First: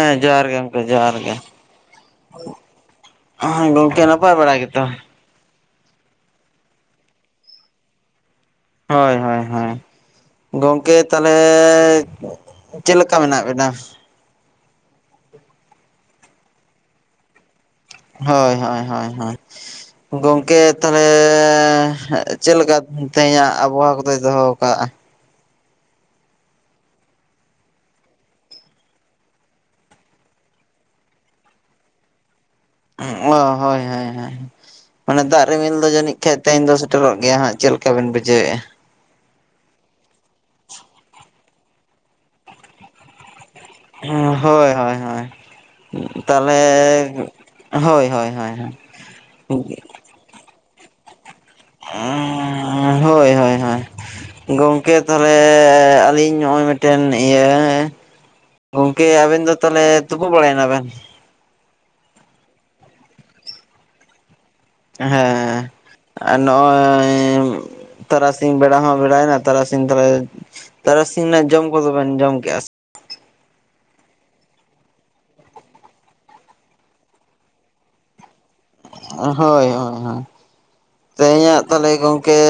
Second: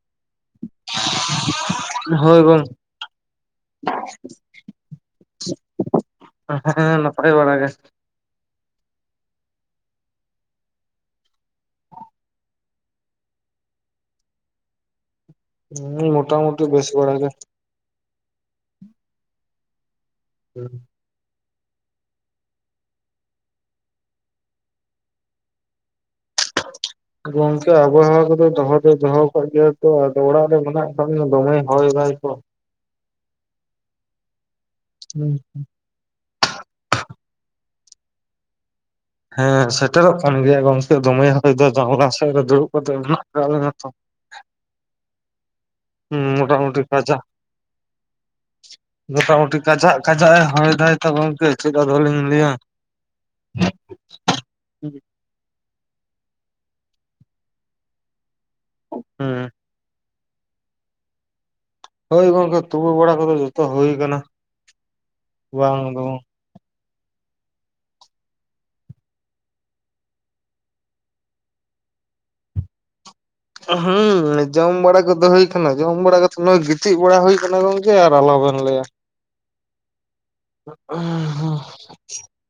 ᱦᱮᱸ ᱡᱚᱦᱟᱨ ᱜᱮ ᱜᱚᱝᱠᱮ ᱡᱚᱦᱟᱨ ᱜᱮ᱾ ᱦᱳᱭ ᱜᱚᱝᱠᱮ ᱜᱚᱝᱠᱮ ᱱᱟᱯᱟᱭ ᱵᱟᱲᱟ ᱜᱮ ᱛᱚ? ᱦᱮᱸ ᱱᱟᱯᱟᱭ ᱵᱟᱲᱟ ᱜᱮ᱾ ᱦᱳᱭ ᱦᱳᱭ ᱦᱳᱭ, ᱜᱚᱝᱠᱮ ᱛᱟᱦᱚᱞᱮᱻ ᱪᱮᱫ ᱞᱮᱠᱟ ᱢᱮᱱᱟᱜ ᱵᱮᱱᱟ? ᱦᱩᱸ ᱢᱚᱴᱟᱢᱩᱴᱤ ᱵᱮᱥ ᱵᱟᱲᱟ ᱜᱮ, ᱦᱳᱭ ᱦᱳᱭ ᱦᱳᱭ ᱦᱳᱭ ᱜᱚᱝᱠᱮ ᱛᱟᱦ ᱞᱮ ᱪᱮᱫᱠᱟ ᱛᱮᱦᱮᱧᱟᱜ ᱟᱵᱚᱦᱟᱣᱟ ᱠᱚᱫᱚᱭ ᱫᱚᱦᱚ ᱠᱟᱫᱟ᱾ [inaudible] ᱜᱚᱝᱠᱮ ᱟᱵᱚᱦᱟᱣᱟ ᱠᱚᱫᱚ ᱫᱚᱦᱚ ᱫᱚᱭ ᱫᱚᱦᱚ ᱠᱟᱫ ᱜᱮᱭᱟ ᱛᱚ ᱟᱫᱚ ᱚᱲᱟᱜ ᱨᱮ ᱢᱮᱱᱟᱜ ᱠᱟᱜ ᱞᱤᱧᱟ ᱫᱚᱢᱮ ᱦᱚᱭ ᱫᱟ ᱛᱚ, ᱚ ᱦᱳᱭ ᱦᱳᱭ ᱦᱳᱭ ᱚᱱᱮ ᱦᱩᱸ᱾ ᱫᱟᱜ ᱨᱤᱢᱤᱞ ᱫᱚ ᱡᱟᱹᱱᱤᱡ, ᱠᱷᱮᱜ ᱛᱮᱦᱮᱧ ᱫᱚ ᱥᱮᱴᱮᱨᱚᱜ ᱜᱮᱭᱟ ᱦᱟᱸᱜ ᱪᱮᱫ ᱞᱮᱠᱟ ᱵᱤᱱ ᱵᱩᱡᱷᱟᱹᱣᱮᱜᱼᱟ᱾ ᱦᱮᱸ ᱥᱮᱴᱮᱨᱚᱜ ᱠᱟᱱ ᱜᱮᱭᱟ ᱜᱚᱝᱠᱮ ᱫᱚᱢᱮ ᱦᱚᱭ ᱫᱚ ᱡᱟᱱᱞᱟ ᱥᱮᱫ ᱨᱮ ᱫᱩᱲᱩᱵ ᱠᱟᱛᱮ ᱢᱮᱱᱟᱜ ᱟᱠᱟᱜ ᱞᱮᱭᱟ ᱛᱚ᱾ ᱦᱳᱭ ᱦᱳᱭ ᱦᱳᱭ ᱦᱩᱸ ᱢᱚᱴᱟᱢᱩᱴᱤ ᱠᱟᱡᱟᱠ ᱛᱟᱦᱚᱞᱮ ᱦᱳᱭ ᱦᱳᱭ᱾ ᱠᱟᱡᱟᱭ ᱦᱚᱭ ᱫᱟᱭ ᱛᱚ ᱜᱚᱝᱠᱮ ᱪᱮᱫ ᱟᱫᱚ ᱞᱤᱧ ᱞᱟᱹᱹᱭᱟ ᱾ ᱦᱮᱸ ᱦᱳᱭ ᱦᱳᱭ ᱜᱚᱝᱠᱮ ᱛᱟᱦᱚᱞᱮ ᱟᱹᱞᱤᱧ ᱱᱚᱜᱼᱚᱭ ᱢᱤᱫᱴᱮᱱ ᱤᱭᱟᱹ ᱜᱚᱝᱠᱮ ᱟᱵᱮᱱ ᱦᱩᱸ ᱫᱚ ᱛᱟᱦᱚᱞᱮ ᱛᱩᱯᱟᱹ ᱵᱟᱲᱟᱭᱮᱱᱟ ᱵᱮᱱ? ᱦᱳᱭ ᱜᱚᱝᱠᱮ ᱛᱩᱯᱩ ᱵᱟᱲᱟ ᱠᱚᱫᱚ ᱡᱚᱛᱚ ᱦᱩᱭ ᱟᱠᱟᱱᱟ᱾ ᱦᱮᱸ ᱱᱚᱜᱼᱚᱭ ᱛᱟᱨᱟᱥᱤᱧ ᱵᱮᱲᱟ ᱦᱚᱸ ᱵᱮᱲᱟᱭᱮᱱᱟ ᱛᱟᱨᱟᱥᱤᱧ ᱨᱮ ᱛᱟᱨᱟᱥᱤᱧ ᱨᱮᱱᱟᱜ ᱡᱚᱢ ᱠᱚᱫᱚ ᱵᱮᱱ ᱡᱚᱢ ᱠᱮᱜᱼ ᱟ ᱦᱮᱸ ᱡᱚᱢ ᱵᱟᱲᱟ ᱠᱚᱫᱚ ᱦᱩᱭ ᱟᱠᱟᱱᱟ ᱡᱚᱢ ᱵᱟᱲᱟ ᱠᱟᱛᱮ ᱱᱚᱜᱼᱚᱭ ᱜᱤᱛᱤᱡ ᱵᱟᱲᱟ ᱦᱩᱭᱩ ᱟᱠᱟᱱᱟ ᱜᱚᱝᱠᱮ᱾ ᱟᱨ ᱟᱞᱚᱵᱮᱱ ᱞᱟᱹᱭᱟ ᱦᱳᱭ ᱦᱳᱭ ᱛᱮᱦᱮᱧᱟᱜ ᱛᱟᱦᱚᱞᱮ ᱜᱚᱝᱠᱮ,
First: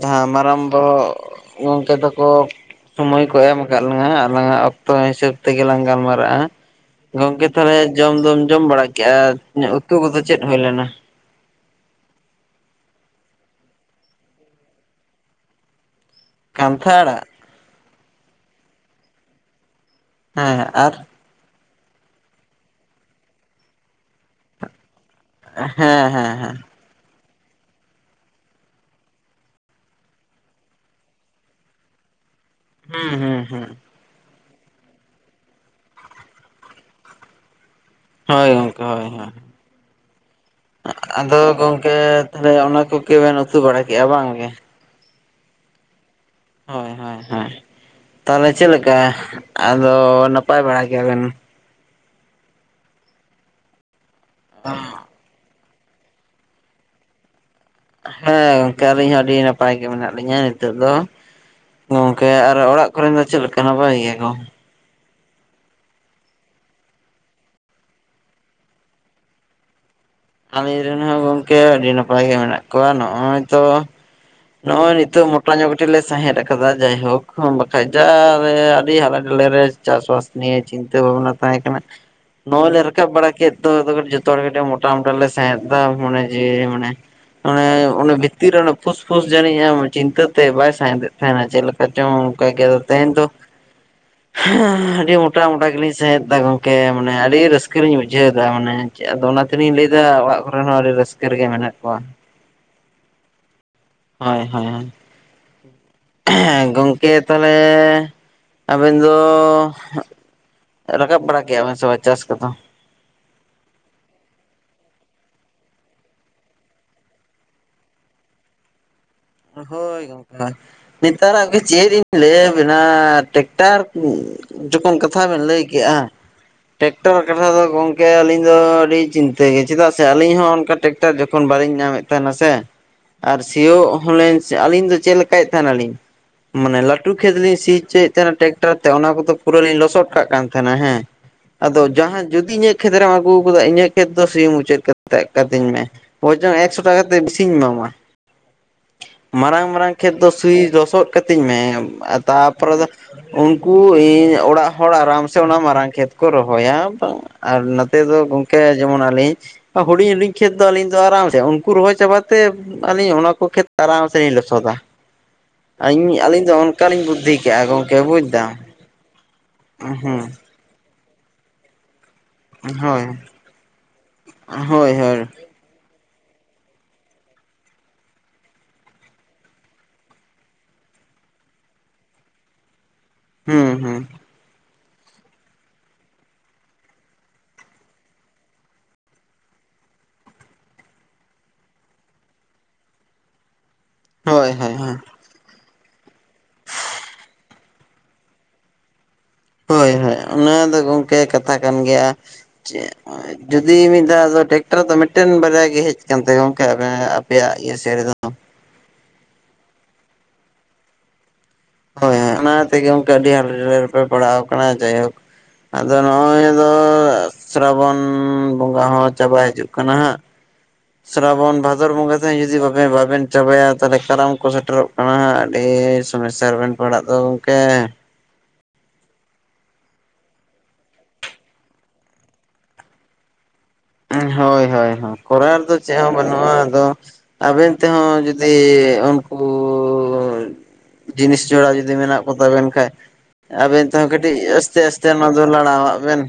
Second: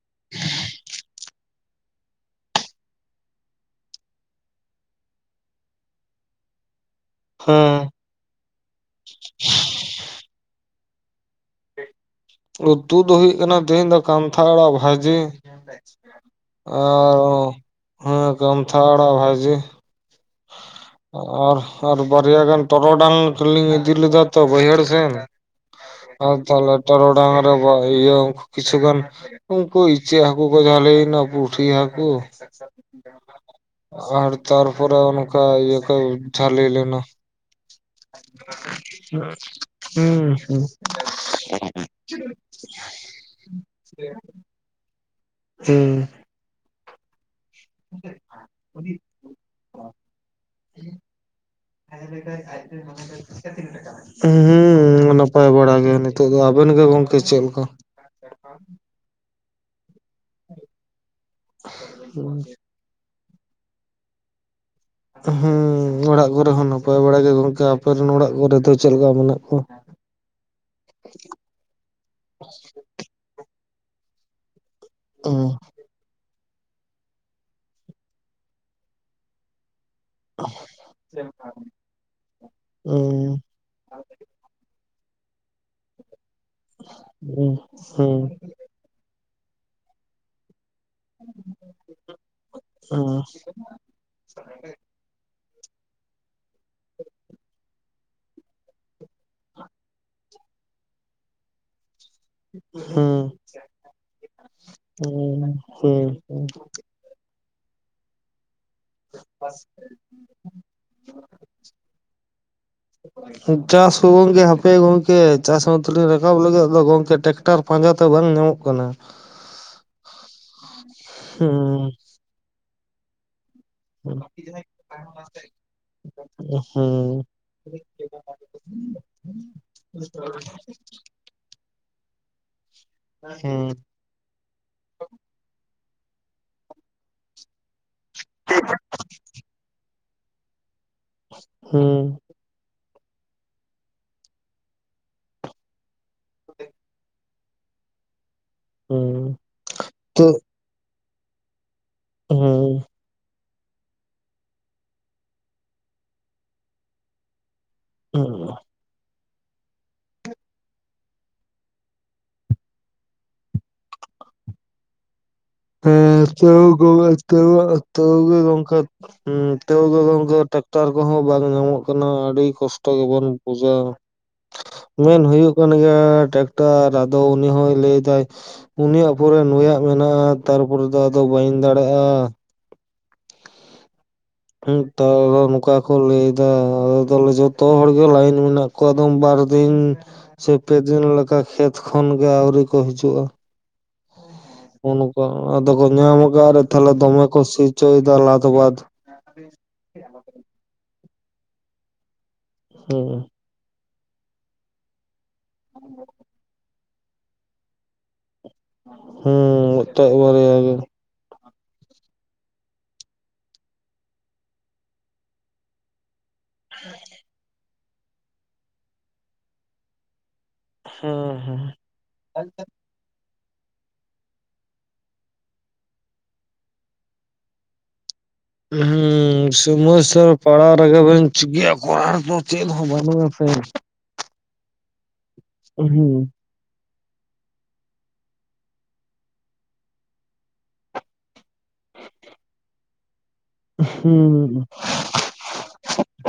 ᱡᱟᱦᱟᱸ ᱢᱟᱨᱟᱝ ᱵᱟᱦᱚᱜ ᱜᱚᱢᱠᱮ ᱛᱟᱠᱚ ᱥᱳᱢᱳᱚᱭ ᱠᱚ ᱮᱢ ᱟᱠᱟᱫ ᱞᱟᱝᱟ ᱟᱞᱟᱝᱟᱜ ᱚᱠᱛᱚ ᱦᱤᱥᱟᱹᱵ ᱛᱮᱜᱮ ᱞᱟᱝ ᱜᱟᱞᱢᱟᱨᱟᱜᱼᱟ᱾ ᱜᱚᱝᱠᱮ ᱛᱟᱦᱚᱞᱮ ᱦᱮᱸ ᱡᱚᱢ ᱫᱚᱢ ᱡᱚᱢ ᱵᱟᱲᱟ ᱠᱮᱫᱟ, ᱩᱛᱩ ᱠᱚᱫᱚ ᱪᱮᱫ ᱦᱩᱭ ᱞᱮᱱᱟ? ᱩᱛᱩ ᱫᱚ ᱦᱩᱭᱩᱜ ᱠᱟᱱᱟ ᱛᱮᱦᱤᱧ ᱫᱚ ᱠᱟᱱᱛᱷᱟᱲᱟ ᱟᱲᱟᱜ ᱵᱷᱟᱹᱡᱤ᱾ ᱠᱟᱱᱛᱷᱟ ᱟᱲᱟᱜ? ᱟᱨ ᱦᱮᱸ ᱠᱚᱢᱛᱷᱟᱲᱟ ᱵᱷᱟᱹᱡᱤ ᱦᱮᱸ ᱟᱨ? ᱟᱨ ᱟᱨ ᱵᱟᱨᱭᱟ ᱜᱟᱱ ᱛᱚᱨᱚᱰᱟᱝ ᱞᱤᱧ ᱤᱫᱤ ᱞᱮᱫᱟ ᱛᱚ ᱵᱟᱹᱭᱦᱟᱹᱲ ᱥᱮᱱ᱾ ᱦᱮᱸ ᱦᱮᱸ ᱟᱨ ᱦᱮᱸ ᱛᱟᱦᱚᱞᱮ ᱴᱟᱨᱚ ᱰᱟᱝ ᱨᱮ ᱤᱭᱟᱹ ᱠᱤᱪᱩ ᱜᱟᱱ ᱩᱱᱠᱩ ᱤᱪᱟᱹᱜ ᱦᱟᱠᱩ ᱠᱚ ᱡᱷᱟᱞᱤ ᱮᱱᱟ ᱯᱩᱴᱷᱤ ᱦᱟᱠᱚ ᱦᱩᱸ ᱦᱩᱸ ᱦᱩᱸ ᱟᱨ ᱛᱟᱨ ᱯᱚᱨᱮ ᱚᱱᱠᱟ ᱤᱭᱟᱹ ᱠᱚ ᱡᱷᱟᱞᱤ ᱞᱮᱱᱟ᱾ ᱦᱳᱭ ᱜᱚᱝᱠᱮ ᱦᱳᱭ ᱦᱳᱭ [unintelligible] ᱟᱫᱚ ᱜᱚᱝᱠᱮ ᱛᱟᱦᱚᱞᱮ ᱚᱱᱟ ᱠᱚᱜᱮ ᱵᱮᱱ ᱩᱛᱩ ᱵᱟᱲᱟ ᱠᱮᱫᱮᱜᱼᱟ ᱵᱟᱝ ᱜᱮ? ᱦᱩᱸ ᱦᱳᱭ ᱦᱳᱭ ᱦᱳᱭ ᱛᱟᱦᱚᱞᱮ ᱪᱮᱫ ᱞᱮᱠᱟ ᱟᱫᱚ ᱱᱟᱯᱟᱭ ᱵᱟᱲᱟ ᱜᱮᱭᱟᱵᱮᱱ? ᱦᱩᱸ, ᱱᱟᱯᱟᱭ ᱵᱟᱲᱟ ᱜᱮ, ᱱᱤᱛᱚᱜ ᱫᱚ᱾ ᱟᱵᱮᱱ ᱜᱮ ᱜᱚᱝᱠᱮ ᱪᱮᱫ ᱞᱮᱠᱟ? ᱦᱮᱸ ᱜᱚᱝᱠᱮ ᱟᱹᱞᱤᱧ ᱦᱚᱸ ᱟᱹᱰᱤ ᱱᱟᱯᱟᱭ ᱜᱮ ᱢᱮᱱᱟᱜ ᱞᱤᱧᱟ ᱱᱤᱛᱚᱜ ᱫᱚ ᱾ ᱜᱚᱝᱠᱮ ᱟᱨᱚ ᱚᱲᱟᱜ ᱚᱫᱟ ᱟᱵᱮᱱ ᱨᱮᱱ ᱜᱮ ᱪᱮᱫ ᱞᱮᱠᱟ ᱱᱟᱯᱟᱭ ᱜᱮᱭᱟ ᱠᱚ? ᱦᱮᱸ ᱚᱲᱟᱜ ᱠᱚᱨᱮ ᱦᱚᱸ ᱱᱟᱯᱟᱭ ᱵᱟᱲ ᱜᱮ ᱜᱚᱝᱠᱮ᱾ ᱟᱯᱮ ᱨᱮᱱ ᱚᱲᱟᱜ ᱠᱚᱨᱮ ᱫᱚ ᱪᱮᱫ ᱞᱮᱠᱟ ᱢᱮᱱᱟᱜ ᱠᱚᱣᱟ? ᱟᱞᱮ ᱨᱮᱱ ᱦᱚᱸ ᱜᱚᱝᱠᱮ ᱟᱹᱰᱤ ᱱᱟᱯᱟᱭ ᱜᱮ ᱢᱮᱱᱟᱜ ᱠᱚᱣᱟ, ᱱᱚᱜᱼᱚᱭ ᱛᱚ ᱱᱚ ᱱᱤᱛᱚ ᱢᱚᱴᱟ ᱧᱚ ᱠᱟᱴᱤᱡ ᱞᱮ ᱥᱟᱦᱮᱫ ᱟ ᱠᱟᱫᱟ ᱡᱟᱭᱦᱳᱠ ᱾ ᱵᱟᱠᱷᱟ ᱡᱟ ᱟᱹᱰᱤ ᱦᱟᱞ ᱰᱮᱞᱮ ᱨᱮ ᱪᱟᱥᱵᱟᱥ ᱱᱤᱭᱟᱹ ᱪᱤᱱᱛᱟᱹ ᱵᱷᱟᱵᱱᱟ ᱛᱟᱦᱮᱸ ᱠᱟᱱᱟ᱾ ᱱᱚᱼᱚᱭ ᱞᱮ ᱨᱟᱠᱟᱵ ᱵᱟᱲᱟ ᱦᱩᱸ ᱠᱮᱫ, ᱫᱚ ᱫᱚᱵᱮᱱ ᱡᱚᱛᱚ ᱦᱚᱲ ᱠᱟᱹᱴᱤᱡ ᱢᱚᱴᱟ ᱢᱚᱴᱟ ᱞᱮ ᱥᱟᱦᱮᱫ ᱮᱫᱟ ᱢᱟᱱᱮ ᱡᱮ ᱢᱟᱱᱮ ᱦᱩᱸ ᱚᱱᱮ ᱚᱱᱮ ᱦᱩᱸ ᱵᱷᱤᱛᱤᱨ ᱨᱮ ᱯᱷᱩᱥ ᱯᱷᱩᱥ ᱡᱟᱹᱱᱤᱡ ᱟᱢ ᱪᱤᱱᱛᱟᱹ ᱛᱮ ᱵᱟᱭ ᱥᱟᱸᱦᱮᱫ ᱮᱜ ᱦᱮ ᱢᱟᱱᱮ ᱪᱮᱫ ᱞᱮᱠᱟ ᱪᱚᱝ ᱚᱱᱠᱟ ᱜᱮ ᱛᱮᱦᱮᱧ ᱫᱚ ᱦᱮᱸ ᱟᱹᱰᱤ ᱢᱚᱴᱟ ᱢᱚᱴᱟ ᱜᱮᱞᱤᱧ ᱥᱟᱸᱦᱮᱫ ᱫᱟ ᱜᱚᱝᱠᱮ ᱢᱟᱱᱮ ᱟᱹᱰᱤ ᱨᱟᱹᱥᱠᱟᱹ ᱞᱤᱧ ᱵᱩᱡ ᱵᱩᱡᱷᱟᱹᱣᱫᱟ ᱢᱟᱱᱮ ᱪᱮᱫ ᱟᱫᱚ ᱚᱱᱟ ᱛᱮᱞᱤᱧ ᱞᱟᱹᱭᱮᱫᱟ ᱚᱲᱟᱜ ᱠᱚᱨᱮ ᱦᱚᱸ ᱟᱹᱰᱤ ᱨᱟᱹᱥᱠᱟᱹ ᱨᱮᱜᱮ ᱢᱮᱱᱟᱜ ᱠᱚᱣᱟ᱾ ᱦᱳᱭ ᱦᱩᱸ ᱦᱳᱭ ᱦᱳᱭ [unintelligible] ᱠᱮ ᱛᱟᱞᱮ, ᱟᱵᱮᱱ ᱫᱚ, ᱨᱟᱠᱟᱵ ᱵᱟᱲᱟ ᱠᱮᱜᱼᱟ ᱵᱮᱱ ᱥᱮ ᱵᱟᱝ ᱪᱟᱥ ᱠᱚᱫᱚ? ᱪᱟᱥ ᱦᱚᱸ ᱜᱚᱝᱠᱮ ᱦᱟᱯᱮ ᱜᱚᱝᱠᱮ ᱪᱟᱥ ᱢᱟᱛᱚ ᱨᱟᱠᱟᱵ ᱞᱟᱹᱜᱤᱫ ᱟᱫᱚ ᱜᱚᱢᱠᱮ ᱴᱮᱠ ᱴᱟᱨ ᱯᱟᱸᱡᱟ ᱛᱮ ᱵᱟᱝ ᱧᱟᱢᱚᱜ ᱠᱟᱱᱟ᱾ ᱦᱳᱭ ᱜᱚᱢᱠᱮ ᱦᱳᱭ ᱱᱮᱛᱟᱨᱟᱜ ᱜᱮ ᱪᱮᱫ ᱦᱩᱸ ᱞᱤᱧ ᱞᱟᱹᱭᱟᱵᱤᱱᱟ ᱴᱮᱠᱴᱟᱨ ᱦᱩᱸ ᱡᱚᱠᱷᱚᱱ ᱠᱟᱛᱷᱟ ᱵᱮᱱ ᱞᱟᱹᱭ ᱠᱮᱜ-ᱟ᱾ ᱴᱮᱠᱴᱟᱨ ᱦᱩᱸ ᱠᱟᱛᱷᱟ ᱫᱚ ᱜᱚᱝᱠᱮ ᱟᱹᱞᱤᱧ ᱫᱚ ᱟᱹᱰᱤ ᱪᱤᱱᱛᱟᱹᱜᱮ ᱪᱮᱫᱟᱜ ᱥᱮ ᱟᱹᱞᱤᱧ ᱦᱚᱸ ᱚᱱᱠᱟ ᱛᱮ ᱮᱴᱟᱜ ᱡᱚᱠᱷᱚᱱ ᱵᱟᱹᱞᱤᱧ ᱧᱟᱢᱮᱫ ᱛᱟᱦᱮᱱᱟ ᱥᱮ ᱟᱨ ᱦᱩᱸ ᱥᱤᱭᱳᱜ, ᱦᱚᱞᱮᱧ ᱥᱮ ᱟᱹᱞᱤᱧ ᱫᱚ ᱪᱮᱫ ᱞᱮᱠᱟᱭᱮᱫ ᱛᱟᱦᱮᱱᱟᱞᱤᱧ ᱢᱟᱱᱮ ᱞᱟᱹᱴᱩ ᱠᱷᱮᱛ ᱞᱤᱧ ᱥᱤ ᱦᱚᱪᱚᱭᱮᱫ ᱛᱟᱦᱮᱸᱱᱟ ᱴᱮᱠᱴᱟᱨ ᱛᱮ ᱚᱱᱟ ᱠᱚᱫᱚ ᱯᱩᱨᱟᱹ ᱞᱤᱧ ᱞᱚᱥᱚᱫ ᱠᱟᱜ ᱠᱟᱱ ᱛᱟᱦᱮᱱᱟ ᱦᱮᱸ᱾ ᱟᱫᱚ ᱦᱩᱸ ᱡᱟᱦᱟᱸ ᱡᱩᱫᱤ ᱤᱧᱟᱹᱜ ᱠᱷᱮᱛᱨᱮᱢ ᱟᱹᱜᱩ ᱠᱟᱫᱟ ᱤᱧᱟᱹᱜ ᱠᱷᱮᱛ ᱫᱚ ᱥᱤ ᱢᱩᱪᱟᱹᱫ ᱠᱟᱛᱮ ᱠᱟᱹᱛᱤᱧ ᱢᱮ, ᱵᱚᱨᱪᱚᱢ ᱮᱠᱥᱚ ᱴᱟᱠᱟ ᱠᱟᱛᱮ ᱵᱤᱥᱤᱧ ᱮᱢᱟᱢᱟ᱾ ᱦᱩᱸ ᱢᱟᱨᱟᱝ ᱢᱟᱨᱟᱝ ᱠᱷᱮᱛ ᱛᱚ ᱫᱚ ᱥᱤ ᱞᱚᱥᱚᱫ ᱠᱟᱹᱛᱤᱧ ᱢᱮ ᱟᱨ ᱛᱟᱨᱯᱚᱨᱮ ᱦᱩᱸ ᱟᱫᱚ, ᱩᱱᱠᱩ ᱤᱧ ᱚᱲᱟᱜ ᱦᱚᱲ ᱟᱨᱟᱢ ᱥᱮ ᱚᱱᱟ ᱢᱟᱨᱟᱝ ᱠᱷᱮᱛ ᱠᱚ ᱨᱚᱦᱚᱭᱟ ᱵᱟᱝ ᱟᱨ ᱱᱚᱛ ᱟᱠᱮ ᱫᱚ ᱦᱩᱸ ᱜᱚᱝᱠᱮᱡ, ᱡᱮᱢᱚᱱ ᱟᱹᱞᱤᱧ ᱦᱩᱰᱤᱧ ᱦᱩᱰᱤᱧ ᱠᱷᱮᱛ ᱫᱚ ᱟᱹᱞᱤᱧ ᱫᱚ ᱟᱨᱟᱢ ᱥᱮ ᱩᱱᱠᱩ ᱨᱚᱦᱚᱭ ᱪᱟᱵᱟ ᱛᱮ ᱟᱹᱞᱤᱧ ᱚᱱᱟ ᱠᱩ ᱠᱷᱮᱛ ᱟᱨᱟᱢ ᱥᱮ ᱞᱤᱧ ᱞᱚᱥᱚᱫ ᱟ᱾ ᱵᱩᱫᱽᱫᱷᱤ ᱠᱟᱜᱼᱟ ᱜᱚᱝᱠᱮ ᱵᱩᱡᱽ ᱫᱟᱢ ᱦᱩᱸ [unintelligible] ᱴᱮᱠᱴᱟᱨ ᱠᱚᱦᱚᱸ ᱵᱟᱝ ᱧᱟᱢᱚᱜ ᱠᱟᱱᱟ ᱟᱹᱰᱤ ᱠᱚᱥᱴᱚ ᱦᱳᱭ ᱦᱳᱭ ᱜᱮᱵᱚᱱ ᱵᱩᱡᱟ ᱦᱳᱭ ᱢᱮᱱ ᱦᱩᱸ ᱦᱩᱭᱩᱜ ᱠᱟᱱ ᱜᱮᱭᱟ ᱴᱮᱠᱴᱟᱨ ᱟᱫᱚ ᱩᱱᱤ ᱦᱚᱸᱭ ᱞᱟᱹᱭ ᱫᱟᱭ ᱩᱱᱤᱭᱟᱜ ᱯᱚᱨᱮ ᱱᱩᱭᱟᱜ ᱢᱮᱱᱟᱜ-ᱟ᱾ ᱛᱟᱨᱯᱚᱨᱮ ᱫᱚ ᱟᱫᱚ ᱵᱟᱹᱧ ᱫᱟᱲᱮᱭᱟᱜ-ᱟ᱾ ᱦᱩᱸ ᱦᱩᱸ᱾ ᱱᱮᱛᱟᱨ ᱱᱚᱝᱠᱟ ᱠᱚ ᱞᱟᱹᱭ ᱫᱟ ᱟᱞᱮ ᱛᱟᱦᱚᱞᱮ ᱡᱚᱛᱚ ᱦᱚᱲ ᱜᱮ ᱞᱟᱭᱤᱱ ᱢᱮᱱᱟᱜ, ᱠᱚᱫᱚᱢ ᱵᱟᱨ ᱫᱤᱱ ᱥᱮ ᱯᱮᱫᱤᱱ ᱞᱮᱠᱟ ᱠᱷᱮᱛ ᱠᱷᱚᱱ ᱜᱮ ᱟᱹᱣᱨᱤ ᱠᱚ ᱦᱤᱡᱩᱜ-ᱟ᱾ ᱦᱳᱭ᱾ ᱦᱳᱭ ᱦᱳᱭ ᱚᱱᱠᱟ ᱟᱫᱚ ᱠᱚ ᱧᱟᱢ ᱟᱠᱟᱫ ᱨᱮ ᱛᱟᱦᱞᱮ ᱫᱚᱢᱮ ᱠᱚ ᱥᱤ ᱦᱚᱪᱚᱭ ᱫᱟ ᱞᱟᱫ ᱵᱟᱫ, ᱦᱳᱭ ᱦᱳᱭ ᱚᱱᱟ ᱫᱚ ᱜᱚᱝᱠᱮ ᱠᱟᱛᱷᱟ ᱠᱟᱱ ᱜᱮᱭᱟ ᱡᱮ, ᱦᱩᱸ᱾ ᱡᱩᱫᱤ ᱢᱤᱫ ᱫᱷᱟᱣ ᱫᱚ ᱴᱮᱠᱴᱟᱨ ᱫᱚ ᱢᱤᱫᱴᱮᱱ ᱵᱟᱨᱭᱟ ᱜᱮ ᱦᱮᱡ ᱟᱠᱟᱱ ᱛᱮ ᱜᱚᱝᱠᱮ ᱟᱯᱮᱭᱟᱜ ᱤᱭᱟᱹ ᱥᱮᱫ ᱨᱮᱫᱚ, ᱦᱩᱸ ᱢᱤᱫᱴᱮᱡ ᱵᱟᱨᱭᱟ ᱜᱮ᱾ ᱦᱳᱭ ᱦᱳᱭ ᱚᱱᱟ ᱛᱮᱜᱮ ᱜᱚᱝᱠᱮ ᱟᱹᱰᱤ ᱦᱟᱠᱮ ᱰᱟᱞᱮ ᱨᱮᱯᱮ ᱯᱟᱲᱟᱣ ᱟᱠᱟᱱᱟ ᱡᱟᱭᱦᱳᱠ ᱟᱫᱚ ᱱᱚᱜ-ᱚᱭ ᱟᱫᱚ ᱥᱨᱟᱵᱚᱱ ᱵᱚᱸᱜᱟ ᱦᱚᱸ ᱪᱟᱵᱟ ᱦᱤᱡᱩᱜ ᱠᱟᱱᱟ ᱦᱟᱸᱜ ᱦᱮᱸ ᱥᱨᱟᱵᱚᱱ ᱦᱮᱸ ᱵᱷᱟᱫᱚᱨ ᱵᱚᱸᱜᱟ ᱛᱮᱦᱮᱸ ᱡᱩᱫᱤ ᱵᱟᱵᱤᱱ ᱵᱟᱵᱮᱱ, ᱪᱟᱵᱟᱭᱟ ᱛᱟᱦᱚᱞᱮ ᱠᱟᱨᱟᱢ ᱠᱚ ᱥᱮᱴᱮᱨᱚᱜ ᱠᱟᱱᱟ ᱦᱟᱸᱜ ᱟᱹᱰᱤ ᱥᱚᱢᱚᱥᱥᱟ ᱨᱮᱵᱮᱱ ᱯᱟᱲᱟᱜ ᱫᱚ ᱜᱚᱝᱠᱮ, ᱦᱩᱸ ᱥᱚᱢᱚᱥᱥᱟ ᱯᱟᱲᱟᱣ ᱨᱮᱜᱮ ᱵᱮᱱ ᱪᱤᱠᱟᱹᱭᱟ ᱠᱚᱨᱟᱣ ᱫᱚ ᱪᱮᱫ ᱦᱚᱸ ᱵᱟᱵᱩᱱ ᱟᱥᱮ, ᱦᱮ ᱦᱳᱭ ᱦᱳᱭ ᱠᱚᱨᱟᱨ ᱫᱚ ᱪᱮᱫ ᱦᱚᱸ ᱦᱩᱸ ᱵᱟᱹᱱᱩᱜ-ᱟ ᱟᱫᱚ ᱟᱵᱮᱱ ᱛᱮᱦᱚᱸ ᱡᱩᱫᱤ ᱩᱱᱠᱩ ᱡᱤᱱᱤᱥ ᱡᱚᱲᱟ ᱡᱩᱫᱤ ᱢᱮᱱᱟᱜ ᱠᱚᱛᱟᱵᱮᱱ ᱠᱷᱟᱡ ᱟᱵᱮᱱ ᱛᱮᱦᱚᱸ ᱠᱟᱹᱴᱤᱡ ᱦᱩᱸ ᱟᱥᱛᱮ ᱟᱥ ᱛᱮ ᱚᱱᱟ ᱫᱚ ᱞᱟᱲᱟᱣᱟᱜ ᱵᱮᱱ,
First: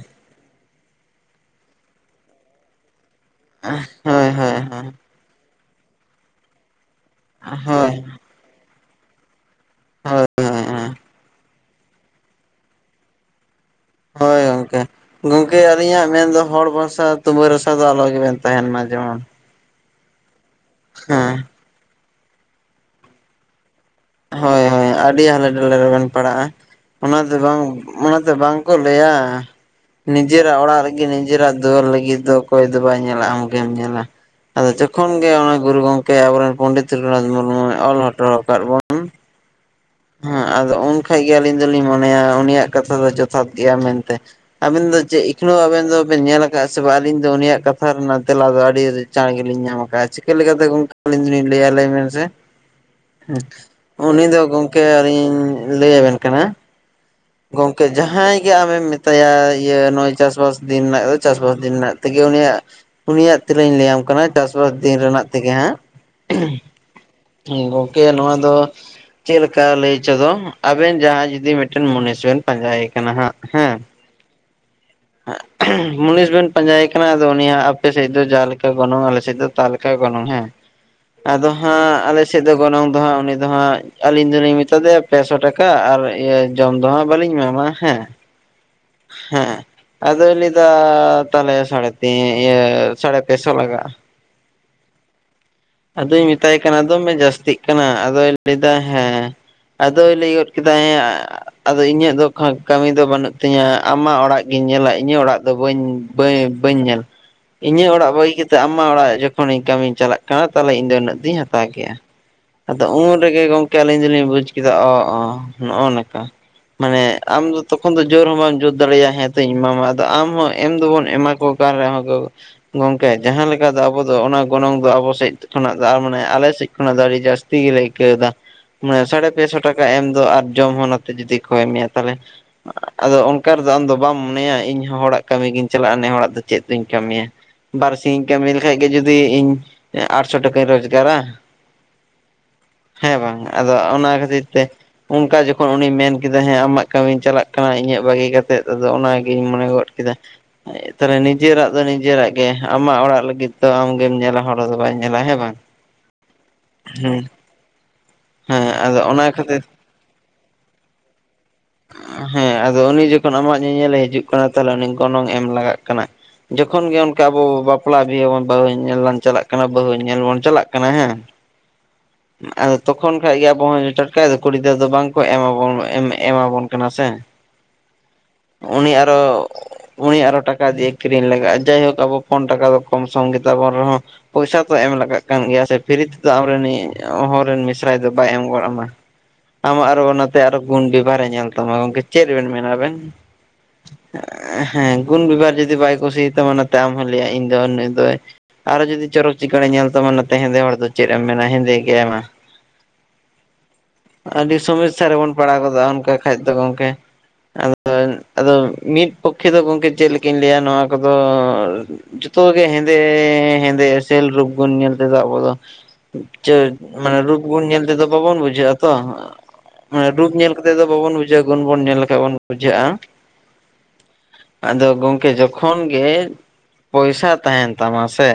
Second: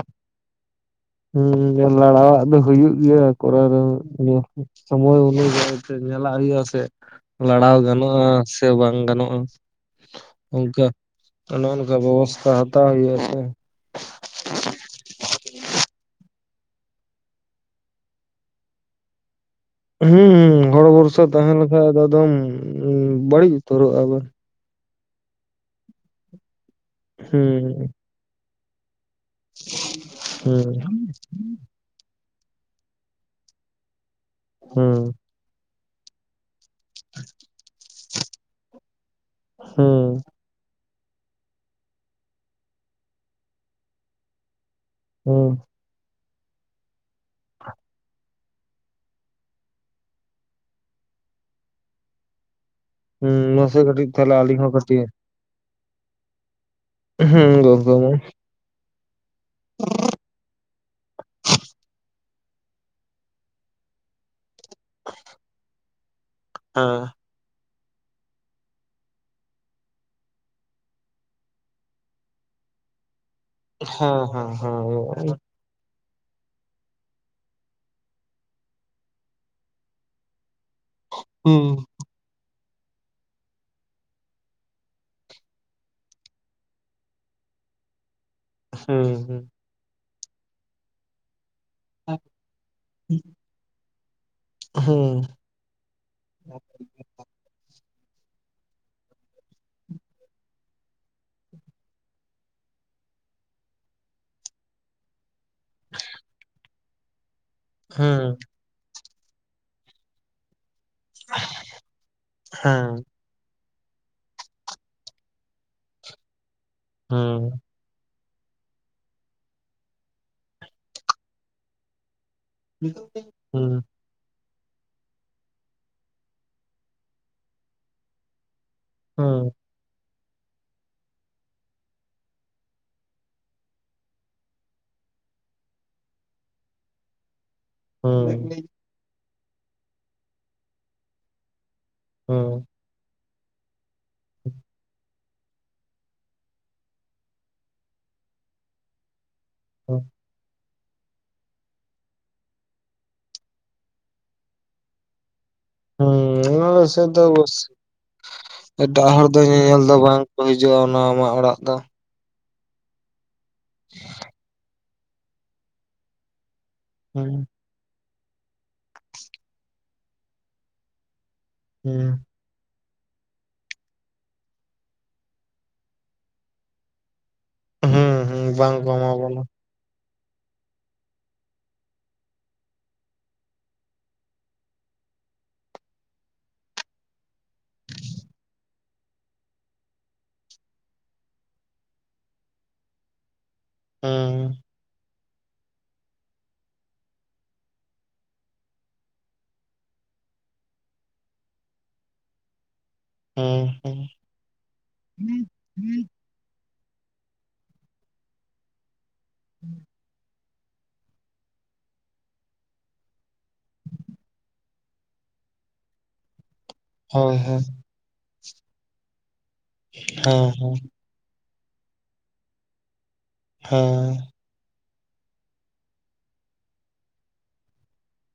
ᱦᱩᱸ ᱞᱟᱲᱟᱣᱟᱜ ᱫᱚ ᱦᱩᱭᱩᱜ ᱜᱮᱭᱟ ᱠᱚᱨᱟᱣ ᱨᱮ ᱦᱳᱭ ᱦᱳᱭ ᱦᱳᱭ ᱥᱚᱢᱚᱭ [unintelligible] ᱥᱮ ᱧᱮᱞᱟᱜ ᱦᱩᱭᱩᱜᱼᱟ ᱥᱮ ᱞᱟᱲᱟᱣ ᱦᱳᱭ ᱜᱟᱱᱚᱜ-ᱟ ᱥᱮ ᱵᱟᱝ ᱜᱟᱱᱚᱜ-ᱟ᱾ [unintelligible] ᱚᱱᱠᱟ ᱱᱚᱜ-ᱚ ᱱᱚᱝᱠᱟ ᱵᱮᱵᱚᱥᱛᱷᱟ ᱦᱟᱛᱟᱣ ᱦᱩᱭᱩᱜ-ᱟ ᱥᱮ᱾ ᱦᱳᱭ ᱜᱚᱝᱠᱮ᱾ ᱜᱚᱝᱠᱮ ᱟᱹᱞᱤᱧᱟᱜ ᱢᱮᱱᱫᱚ, ᱦᱚᱲ ᱵᱷᱟᱥᱟ ᱛᱩᱢᱟᱹ ᱨᱟᱥᱟ ᱫᱚ ᱟᱞᱚ ᱜᱮᱵᱮᱱ ᱛᱟᱦᱮᱱ ᱢᱟ ᱡᱮᱢᱚᱱ᱾ ᱦᱩᱸᱻᱦᱚᱲ ᱵᱚᱨᱥᱟ ᱦᱮᱸ ᱛᱟᱦᱮᱸ ᱞᱮᱱᱠᱷᱟᱡ ᱮᱠᱫᱚᱢ ᱵᱟᱹᱲᱤᱡ ᱩᱛᱟᱹᱨᱚᱜ-ᱟ ᱵᱚᱱ᱾ ᱦᱳᱭ ᱦᱳᱭ, ᱟᱹᱰᱤ ᱦᱟᱞᱮ ᱰᱟᱞᱮ ᱨᱮᱵᱮᱱ ᱯᱟᱲᱟᱜ-ᱟ, ᱚᱱᱟ ᱫᱚ ᱵᱟᱝ ᱦᱩᱸ ᱚᱱᱟ ᱫᱚ ᱵᱟᱝ᱾ ᱠᱚ ᱞᱟᱹᱭᱟ ᱱᱤᱡᱮᱨᱟᱜ ᱦᱩᱸ ᱚᱲᱟᱜ ᱨᱮᱜᱮ ᱱᱤᱡᱮᱨᱟᱜ ᱫᱩᱣᱟᱹᱨ ᱞᱟᱹᱜᱤᱫ ᱫᱚ᱾ ᱚᱠᱚᱭ ᱫᱚ ᱵᱟᱭ ᱧᱮᱞᱟ ᱟᱢ ᱜᱮᱢ ᱧᱮᱞᱟ ᱟᱫᱚ ᱦᱩᱸ ᱡᱚᱠᱷᱚᱱ ᱜᱮ ᱚᱱᱟ ᱜᱩᱨᱩ ᱜᱚᱝᱠ ᱠᱮ ᱟᱵᱚᱨᱮᱱ ᱯᱚᱱᱰᱤᱛ ᱨᱩᱹᱜᱷᱩᱱᱟᱷ ᱢᱩᱨᱢᱩᱭ ᱚᱞ ᱦᱚᱴᱚ ᱟᱠᱟᱫ ᱵᱚᱱ᱾ ᱦᱩᱸ᱾ ᱦᱮᱸ, ᱟᱫᱚ ᱩᱱ ᱠᱷᱟᱱ ᱜᱮ ᱟᱹᱞᱤᱧ ᱫᱚᱞᱤᱧ ᱢᱚᱱᱮᱭᱟ ᱩᱱᱤᱭᱟᱜ ᱠᱟᱛᱷᱟ ᱫᱚ ᱡᱚᱛᱷᱟᱛ ᱜᱮᱭᱟ ᱢᱮᱱᱛᱮ, ᱟᱵᱮᱱ ᱫᱚ ᱪᱮᱫ ᱦᱩᱸ ᱮᱠᱷᱚᱱᱳ ᱟᱵᱮᱱ ᱫᱚᱵᱮᱱ ᱧᱮᱞᱟ ᱠᱟᱜ-ᱟ ᱥᱮ ᱵᱟᱝ ᱟᱹᱞᱤᱧ ᱫᱚ ᱩᱱᱤᱭᱟᱜ ᱠᱟᱛᱷᱟ ᱨᱮᱱᱟᱜ ᱛᱮᱞᱟ ᱫᱚ ᱟᱹᱰᱤ ᱪᱟᱬ ᱜᱮᱞᱤᱧ ᱧᱟᱢ ᱟᱠᱟᱜ-ᱟ, ᱪᱤᱠᱟᱹ ᱞᱮᱠᱟᱛᱮ ᱜᱚᱝᱠᱮ ᱟᱞᱤᱧ ᱫᱩᱞᱤᱧ ᱞᱮᱭᱟ ᱞᱟᱹᱭ ᱢᱮᱱ ᱥᱮ᱾ ᱦᱩᱸ, ᱢᱚᱥᱮ ᱛᱟᱦᱞᱮ ᱠᱟᱴᱤᱡ ᱛᱟᱦᱚᱞᱮ ᱟᱹᱞᱤᱧ ᱦᱚᱸ ᱠᱟᱴᱤᱡ ᱞᱤᱧ ᱞᱟᱹᱭᱟ ᱵᱮᱱ ᱠᱟᱱᱟ ᱦᱩᱸ ᱜᱚᱝᱠᱮ ᱢᱟ ᱦᱮᱸ ᱡᱟᱦᱟᱸᱭ ᱫᱤᱭᱮ ᱟᱢᱮᱢ ᱢᱮᱛᱟᱭᱟ ᱤᱭᱟᱹ ᱱᱚᱜ-ᱚᱭ ᱪᱟᱥᱵᱟᱥ ᱫᱤᱱ ᱨᱮᱱᱟᱜ ᱫᱚ ᱪᱟᱥᱵᱟᱥ ᱫᱤᱱ ᱨᱮᱱᱟᱜ ᱛᱮᱜᱮ ᱩᱱᱤᱭᱟᱜ ᱩᱱᱤᱭᱟᱜ ᱛᱤᱱᱟᱹᱧ ᱞᱟᱹᱭᱟᱢ ᱠᱟᱱᱟ ᱪᱟᱥ ᱵᱟᱥ ᱫᱤᱱ ᱨᱮᱱᱟᱜ ᱛᱮᱜᱮ ᱦᱟᱸᱜ [unintelligible] ᱜᱚᱝᱠᱮ, ᱱᱚᱣᱟ ᱫᱚ ᱪᱮᱫ ᱞᱮᱠᱟ ᱞᱟᱹᱭ ᱪᱚ ᱫᱚ, ᱟᱵᱮᱱ ᱡᱟᱦᱟᱸᱭ ᱡᱩᱫᱤ ᱢᱤᱫᱴᱮᱱ ᱢᱩᱱᱤᱥ ᱵᱮᱱ ᱯᱟᱸᱡᱟᱭᱮ ᱠᱟᱱᱟ ᱦᱟᱸᱜ ᱦᱮᱸ᱾ ᱦᱮᱸ ᱦᱮᱸ ᱦᱮᱸ᱾ ᱢᱩᱱᱤᱥ ᱵᱮᱱ ᱯᱟᱸᱡᱟᱭᱮ ᱠᱟᱱᱟ ᱟᱫᱚ ᱩᱱᱤᱭᱟᱜ ᱟᱯᱮᱥᱮᱫ ᱫᱚ ᱡᱟᱦᱟ ᱞᱮᱠᱟ ᱜᱚᱱᱚᱝ, ᱟᱞᱮᱥᱮᱫ ᱫᱚ ᱛᱟᱞᱮᱠᱟ ᱜᱮ ᱜᱚᱱᱚᱝ ᱦᱮᱸ᱾ ᱟᱫᱚ ᱦᱟᱸᱜ ᱟᱞᱮ ᱥᱮᱫ ᱫᱚ ᱜᱚᱱᱚᱝ ᱫᱚ ᱦᱟᱸᱜ ᱩᱱᱤ ᱫᱚ ᱦᱟᱸᱜ, ᱟᱹᱞᱤᱧ ᱫᱩᱞᱤᱧ ᱢᱮᱛᱟᱫᱮᱭᱟ ᱯᱮᱥᱚ ᱴᱟᱠᱟ ᱟᱨ ᱤᱭᱟᱹ ᱡᱚᱢ ᱫᱚ ᱦᱟᱸᱜ ᱵᱟᱹᱞᱤᱧ ᱮᱢᱟᱢᱟ ᱦᱮᱸ᱾ ᱦᱩᱸ ᱦᱩᱸ᱾ ᱦᱮᱸ ᱟᱫᱚᱭ ᱞᱟᱹᱭᱫᱟ ᱛᱟᱞᱮ ᱥᱟᱲᱮᱛᱤ ᱤᱭᱟᱹ ᱥᱟᱲᱮ ᱯᱮᱥᱚ ᱞᱟᱜᱟᱜ-ᱟ᱾ ᱦᱩᱸ᱾ ᱟᱫᱚᱧ ᱢᱮᱛᱟᱭ ᱠᱟᱱᱟ ᱫᱚᱢᱮ ᱡᱟᱹᱥᱛᱤᱜ ᱠᱟᱱᱟ, ᱟᱫᱚᱭ ᱞᱟᱹᱭᱫᱟ ᱦᱮᱸ᱾ ᱟᱫᱚᱭ ᱞᱟᱹᱭ ᱜᱚᱱ ᱠᱮᱫᱟ ᱦᱮᱭᱟ ᱟᱫᱚ ᱤᱧᱟᱹᱜ ᱫᱚ ᱠᱷᱟᱠ ᱠᱟᱹᱢᱤ ᱫᱚ ᱵᱟᱹᱱᱩᱜ ᱛᱤᱧᱟ, ᱟᱢᱟᱜ ᱚᱲᱟᱜ ᱜᱤᱧ ᱧᱮᱞᱟ ᱤᱧᱟᱹᱜ ᱚᱲᱟᱜ ᱫᱚ ᱵᱟᱹᱧ ᱵᱟᱹ ᱵᱟᱹᱧ ᱧᱮᱞᱟ, ᱤᱧᱟᱹᱜ ᱚᱲᱟᱜ ᱦᱩᱸ ᱵᱟᱹᱜᱤ ᱠᱛᱮᱫ ᱟᱢᱟᱜ ᱚᱲᱟᱜ ᱡᱚᱠᱷᱚᱱᱤᱧ ᱠᱟᱹᱢᱤᱧ ᱪᱟᱞᱟᱜ ᱠᱟᱱᱟ ᱛᱟᱦᱚᱞᱮ ᱤᱧ ᱫᱚ ᱩᱱᱟᱹᱜ ᱫᱩᱧ ᱦᱟᱛᱟᱣ ᱠᱮᱭᱟ, ᱟᱫᱚ ᱦᱮᱸ ᱩᱱ ᱩᱱ ᱨᱮᱜᱮ ᱜᱚᱝᱠᱮ ᱟᱹᱞᱤᱧ ᱫᱚᱞᱤᱧ ᱵᱩᱡ ᱠᱮᱫᱟ ᱚ ᱚ ᱱᱚᱜ-ᱚ ᱱᱚᱝᱠᱟ ᱢᱟᱱᱮ ᱦᱩᱸ ᱟᱢ ᱫᱚ ᱛᱚᱠᱷᱚᱱ ᱫᱚ ᱡᱳᱨ ᱦᱚᱸ ᱵᱟᱢ ᱡᱳᱨ ᱫᱟᱲᱮᱭᱟᱜ-ᱟ ᱦᱮᱸ ᱛᱚᱧ ᱮᱢᱟᱢᱟ ᱟᱫᱚ ᱟᱢ ᱦᱚᱸ ᱮᱢ ᱫᱚᱵᱚᱱ ᱮᱢᱟ ᱠᱚ ᱠᱟᱱ ᱨᱮᱦᱚᱸ᱾ ᱜᱚᱝᱠᱮ, ᱡᱟᱦᱟᱸ ᱞᱮᱠᱟ ᱫᱚ ᱦᱩᱸ ᱟᱵᱚ ᱫᱚ ᱚᱱᱟ ᱜᱚᱱᱚᱝ ᱫᱚ ᱟᱵᱚ ᱥᱮᱱ ᱠᱷᱚᱱᱟᱜ ᱫᱚ ᱟᱨ ᱢᱟᱱᱮ ᱟᱞᱮ ᱥᱮᱫ ᱠᱷᱚᱱᱟᱜ ᱫᱚ ᱟᱹᱰᱤ ᱡᱟᱹᱥᱛᱤ ᱜᱮᱞᱮ ᱟᱹᱭᱠᱟᱹᱣ ᱮᱫᱟ ᱢᱟᱱᱮ ᱥᱟᱲᱮ ᱯᱮᱥᱚ ᱴᱟᱠᱟ ᱮᱢ ᱫᱚ ᱟᱨ ᱡᱚᱢ ᱦᱚᱸ ᱱᱟᱛᱮ ᱡᱩᱫᱤ ᱠᱷᱚᱭ ᱢᱮᱭᱟ, ᱛᱟᱦᱚᱞᱮ ᱟᱫᱚ ᱚᱱᱠᱟ ᱨᱮᱫᱚ ᱟᱢ ᱫᱚ ᱵᱟᱢ ᱢᱚᱱᱮᱭᱟ ᱤᱧᱦᱚᱸ ᱦᱚᱲᱟᱜ ᱠᱟᱹᱢᱤ ᱜᱤᱧ ᱪᱟᱞᱟᱜ-ᱟ, ᱱᱮ ᱦᱚᱲᱟᱜ ᱫᱚ ᱪᱮᱫ ᱫᱩᱧ ᱠᱟᱹᱢᱤᱭᱟ᱾ ᱵᱟᱨ ᱥᱤᱧᱤᱧ ᱦᱩᱸ ᱠᱟᱹᱢᱤ ᱞᱮᱠᱷᱟᱡ ᱜᱮ ᱡᱩᱫᱤ ᱤᱧ ᱟᱴᱥᱚ ᱴᱟᱠᱟᱧ ᱨᱳᱡᱽᱜᱟᱨᱟ᱾ ᱦᱩᱸ᱾ ᱦᱮᱸ ᱵᱟᱝ ᱟᱫᱚ ᱚᱱᱟ ᱠᱷᱟᱹᱛᱤᱨ ᱛᱮ᱾ ᱚᱱᱠᱟ ᱡᱚᱠᱷᱚᱱ ᱩᱱᱤ ᱢᱮᱱ ᱠᱮᱫᱟ ᱦᱮᱸ ᱟᱢᱟᱜ ᱠᱟᱹᱢᱤᱧ ᱪᱟᱞᱟᱜ ᱠᱟᱱᱟ ᱤᱧᱟᱹᱜ ᱵᱟᱹᱜᱤ ᱠᱟᱛᱮᱫ, ᱟᱫᱚ ᱚᱱᱟ ᱜᱤᱧ ᱢᱚᱱᱮ ᱜᱚᱱ ᱦᱩᱸ ᱠᱮᱫᱟ᱾ ᱛᱟᱦᱚᱞᱮ ᱱᱤᱡᱮᱨᱟᱜ ᱫᱚ ᱱᱤᱡᱮᱨᱟᱜ ᱜᱮ ᱟᱢᱟᱜ ᱚᱲᱟᱜ ᱞᱟᱹᱜᱤᱫ ᱛᱚ ᱟᱢᱜᱮᱢ ᱧᱮᱞᱟ ᱦᱚᱲ ᱦᱚᱲ ᱫᱚ ᱵᱟᱭ ᱧᱮᱞᱟ ᱦᱮᱸ ᱵᱟᱝ ᱦᱩᱸ ᱚᱵᱚᱥᱚᱭ ᱫᱚ ᱦᱮᱸ ᱚᱵᱚᱥᱚᱭ ᱦᱮᱸ ᱟᱫᱚ ᱮᱴᱟᱜ ᱦᱚᱲ ᱚᱱᱟ ᱫᱚ ᱧᱮ ᱠᱷᱟᱹᱛᱤᱨ ᱧᱮᱞ ᱫᱚ ᱵᱟᱝ ᱠᱚ ᱦᱤᱡᱩᱜᱼᱟ ᱚᱱᱟ ᱟᱢᱟᱜ ᱚᱲᱟᱜ ᱫᱚ ᱦᱮᱸ ᱟᱫᱚ ᱩᱱᱤ ᱡᱚᱠᱷᱚᱱ ᱟᱢᱟᱜ ᱧᱮᱧᱮᱞᱮ ᱦᱤᱡᱩᱜ ᱠᱟᱱᱟ ᱛᱟᱦᱞᱮ ᱩᱱᱤ ᱜᱚᱱᱚᱝ ᱮᱢ ᱞᱟᱜᱟᱜ ᱠᱟᱱᱟ ᱡᱚᱠᱷᱚᱱ ᱜᱮ ᱚᱱᱠᱟ ᱦᱩᱸ ᱟᱵᱚ ᱵᱟᱯᱞᱟ ᱵᱤᱦᱟᱹ ᱵᱟᱹᱦᱩ ᱧᱮᱞ ᱞᱟᱝ ᱪᱟᱞᱟᱜ ᱠᱟᱱᱟ ᱵᱟᱹᱦᱩ ᱧᱮᱞ ᱵᱚᱱ ᱪᱟᱞᱟᱜ ᱠᱟᱱᱟ ᱦᱮᱸ ᱦᱮᱸ ᱟᱫᱚ ᱛᱚᱠᱷᱚᱱ ᱠᱷᱟᱡ ᱜᱮ ᱟᱵᱚ ᱦᱚᱸ ᱴᱟᱴᱠᱟᱭ ᱫᱚ ᱠᱩᱲᱤ ᱜᱤᱫᱽᱨᱟᱹ ᱫᱚ ᱵᱟᱝᱠᱚ ᱮᱢᱟᱵᱚᱱ ᱮᱢᱮᱜ ᱮᱢᱟᱵᱚᱱ ᱠᱟᱱᱟ ᱥᱮ ᱦᱩᱸ ᱦᱩᱸ ᱵᱟᱝ ᱠᱚ ᱩᱱᱤ ᱮᱢᱟ ᱟᱨᱦᱚᱸ ᱵᱚᱱᱟ ᱩᱱᱤ ᱟᱨᱚ ᱴᱟᱠᱟ ᱫᱤᱭᱮ ᱠᱤᱨᱤᱧ ᱞᱟᱜᱟᱜᱼᱟ ᱡᱟᱭᱦᱳᱠ ᱟᱵᱚ ᱯᱚᱱ ᱴᱟᱠᱟ ᱫᱚ ᱠᱚᱢ ᱥᱚᱢ ᱜᱮᱛᱟᱵᱚᱱ ᱨᱮᱦᱚᱸ ᱯᱚᱭᱥᱟ ᱛᱚ ᱮᱢ ᱞᱟᱜᱟᱜ ᱠᱟᱱ ᱜᱮᱭᱟ ᱥᱮ ᱯᱷᱤᱨᱤ ᱛᱮᱫᱚ ᱟᱢᱨᱤᱱᱤᱡ ᱦᱚᱲ ᱨᱮᱱ ᱢᱤᱥᱨᱟᱭ ᱫᱚ ᱵᱟᱭ ᱮᱢ ᱜᱚᱫ ᱟᱢᱟ ᱟᱢᱟᱜ ᱟᱨᱚ ᱚᱱᱟᱛᱮ ᱟᱨᱚ ᱜᱩᱱᱰᱤ ᱚᱠᱟᱨᱮ ᱧᱮᱞ ᱛᱟᱢᱟ ᱜᱚᱝᱠᱮ ᱪᱮᱫ ᱵᱮᱱ ᱢᱮᱱᱟ ᱟᱵᱤᱱ ᱦᱩᱸ ᱦᱮᱸ ᱜᱩᱱ ᱵᱮᱵᱷᱟᱨ ᱡᱩᱫᱤ ᱵᱟᱭ ᱠᱩᱥᱤᱭᱟ ᱛᱟᱢᱟ ᱱᱚᱛᱮ ᱟᱢ ᱦᱚᱢ ᱞᱟᱹᱭᱟ ᱤᱧ ᱫᱚ ᱱᱩᱭ ᱫᱚᱭ ᱟᱨᱚ ᱡᱩᱫᱤ ᱪᱚᱨᱚᱠ ᱪᱤᱠᱟᱹᱲᱮ ᱧᱮᱞ ᱛᱟᱢᱟ ᱚᱱᱟᱛᱮ ᱦᱮᱸᱫᱮ ᱦᱚᱲ ᱫᱚ ᱪᱮᱫ ᱮᱢ ᱢᱮᱱᱟ ᱦᱮᱸᱫᱮ ᱜᱮᱭᱟᱭ ᱢᱟ ᱦᱩᱸ ᱦᱩᱸ ᱟᱹᱰᱤ ᱥᱚᱢᱚᱥᱥᱟ ᱨᱮᱵᱚᱱ ᱯᱟᱲᱟᱣ ᱜᱚᱫᱚᱜ-ᱟ ᱵᱟᱠᱷᱟᱡ ᱫᱚ ᱜᱚᱢᱠᱮ ᱟᱫᱚ ᱟᱫᱚ ᱢᱤᱫ ᱯᱚᱠᱠᱷᱮ ᱫᱚ ᱪᱮᱫ ᱞᱮᱠᱟ ᱤᱧ ᱞᱮᱭᱟ ᱱᱚᱣᱟ ᱠᱚᱫᱚ ᱡᱷᱚᱛᱚ ᱜᱮ ᱦᱮᱸᱫᱮ ᱦᱮᱸᱫᱮ ᱮᱥᱮᱞ ᱨᱩᱯᱵᱚᱱ ᱧᱮᱞ ᱛᱟᱠᱚᱣᱟ ᱟᱵᱚ ᱫᱚ ᱢᱟᱱᱮ ᱦᱳᱭ ᱦᱳᱭ ᱨᱩᱯ ᱦᱮᱸ ᱜᱩᱱ ᱧᱮᱞ ᱛᱮᱫᱚ ᱵᱟᱵᱚᱱ ᱵᱩᱡᱷᱟᱹᱜᱼᱟ ᱛᱟ ᱢᱟᱱᱮ ᱨᱩᱯ ᱧᱮᱞ ᱠᱟ ᱦᱮᱸ ᱵᱟᱵᱚᱱ ᱵᱩᱡᱷᱟᱹᱜᱼᱟ ᱜᱩᱱ ᱵᱚᱱ ᱧᱮᱞ ᱞᱮᱠᱷᱟᱡ ᱵᱚᱱ ᱵᱩᱡᱷᱟᱹᱜᱼᱟ ᱾ ᱦᱳᱭ ᱟᱫᱚ ᱜᱚᱝᱠᱮ ᱡᱚᱠᱷᱚᱱ ᱜᱮ ᱯᱚᱭᱥᱟ ᱛᱟᱦᱮᱱ ᱛᱟᱢᱟ ᱥᱮ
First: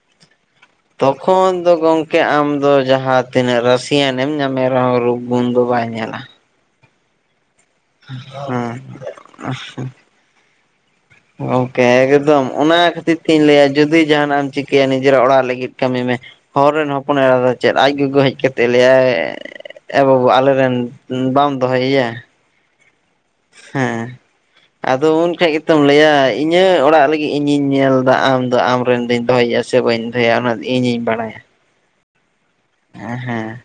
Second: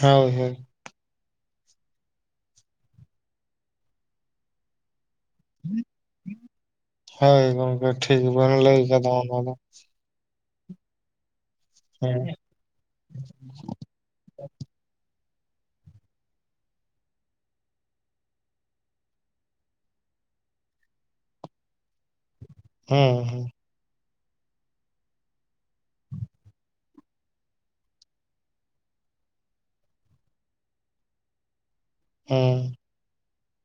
ᱦᱳᱭ ᱦᱳᱭ ᱛᱚᱠᱷᱚᱱ ᱫᱚ ᱜᱚᱝᱠᱮ ᱟᱢ ᱫᱚ ᱡᱟᱦᱟᱸ ᱛᱤᱱᱟᱹᱜ ᱨᱟᱥᱤᱭᱟᱱᱮᱢ ᱧᱟᱢᱮ ᱨᱮᱦᱚᱸ ᱨᱩ ᱜᱩᱱ ᱫᱚ ᱵᱟᱭ ᱧᱮᱞᱟ ᱾ ᱦᱳᱭ ᱜᱚᱝᱠᱮ ᱴᱷᱤᱠ ᱵᱮᱱ ᱦᱮᱸ ᱞᱟᱹᱭ ᱠᱟᱫᱟ ᱚᱱᱟ ᱫᱚ ᱾ ᱜᱚᱝᱠᱮ ᱦᱮᱸ ᱮᱠᱫᱚᱢ ᱾ ᱚᱱᱟ ᱠᱷᱟᱹᱛᱤᱨ ᱛᱤᱧ ᱞᱟᱹᱭᱟ ᱡᱩᱫᱤ ᱡᱟᱦᱟᱸᱱᱟᱜ ᱮᱢ ᱪᱤᱠᱟᱹᱭᱟ ᱱᱤᱡᱮᱨᱟᱜ ᱚᱲᱟᱜ ᱞᱟᱹᱜᱤᱫ ᱠᱟᱹᱢᱤ ᱢᱮ ᱦᱚᱨ ᱨᱮᱱ ᱦᱚᱯᱚᱱ ᱮᱨᱟ ᱫᱚ ᱪᱮᱫ, ᱟᱡ ᱜᱚᱜᱚ ᱦᱮᱡ ᱠᱟᱛᱮᱜ ᱮ ᱞᱮᱭᱟᱭ ᱮ ᱵᱟᱹᱵᱩ ᱟᱞᱮ ᱨᱮᱱ ᱵᱟᱢ ᱫᱚᱦᱚᱭᱮᱭᱟ ᱾ ᱦᱮᱸ ᱦᱮᱸ ᱦᱮᱸ ᱟᱫᱚ ᱩᱱᱠᱷᱟᱡ ᱜᱮᱛᱚᱢ ᱞᱟᱹᱭᱟ ᱤᱧᱟᱹᱜ ᱚᱲᱟᱜ ᱞᱟᱹᱜᱤᱜ ᱤᱧᱤᱧ ᱧᱮᱞ ᱫᱟ ᱟᱢ ᱫᱚ ᱟᱢᱨᱮᱱ ᱫᱚᱧ ᱫᱚᱦᱚᱭᱟ ᱥᱮ ᱵᱟᱹᱧ ᱫᱚᱦᱚᱭ ᱭᱟ ᱚᱱᱟ ᱫᱚ ᱤᱧᱤᱧ ᱵᱟᱲᱟᱭᱟ ᱾ ᱦᱮᱸ ᱦᱮᱸ ᱦᱮᱸ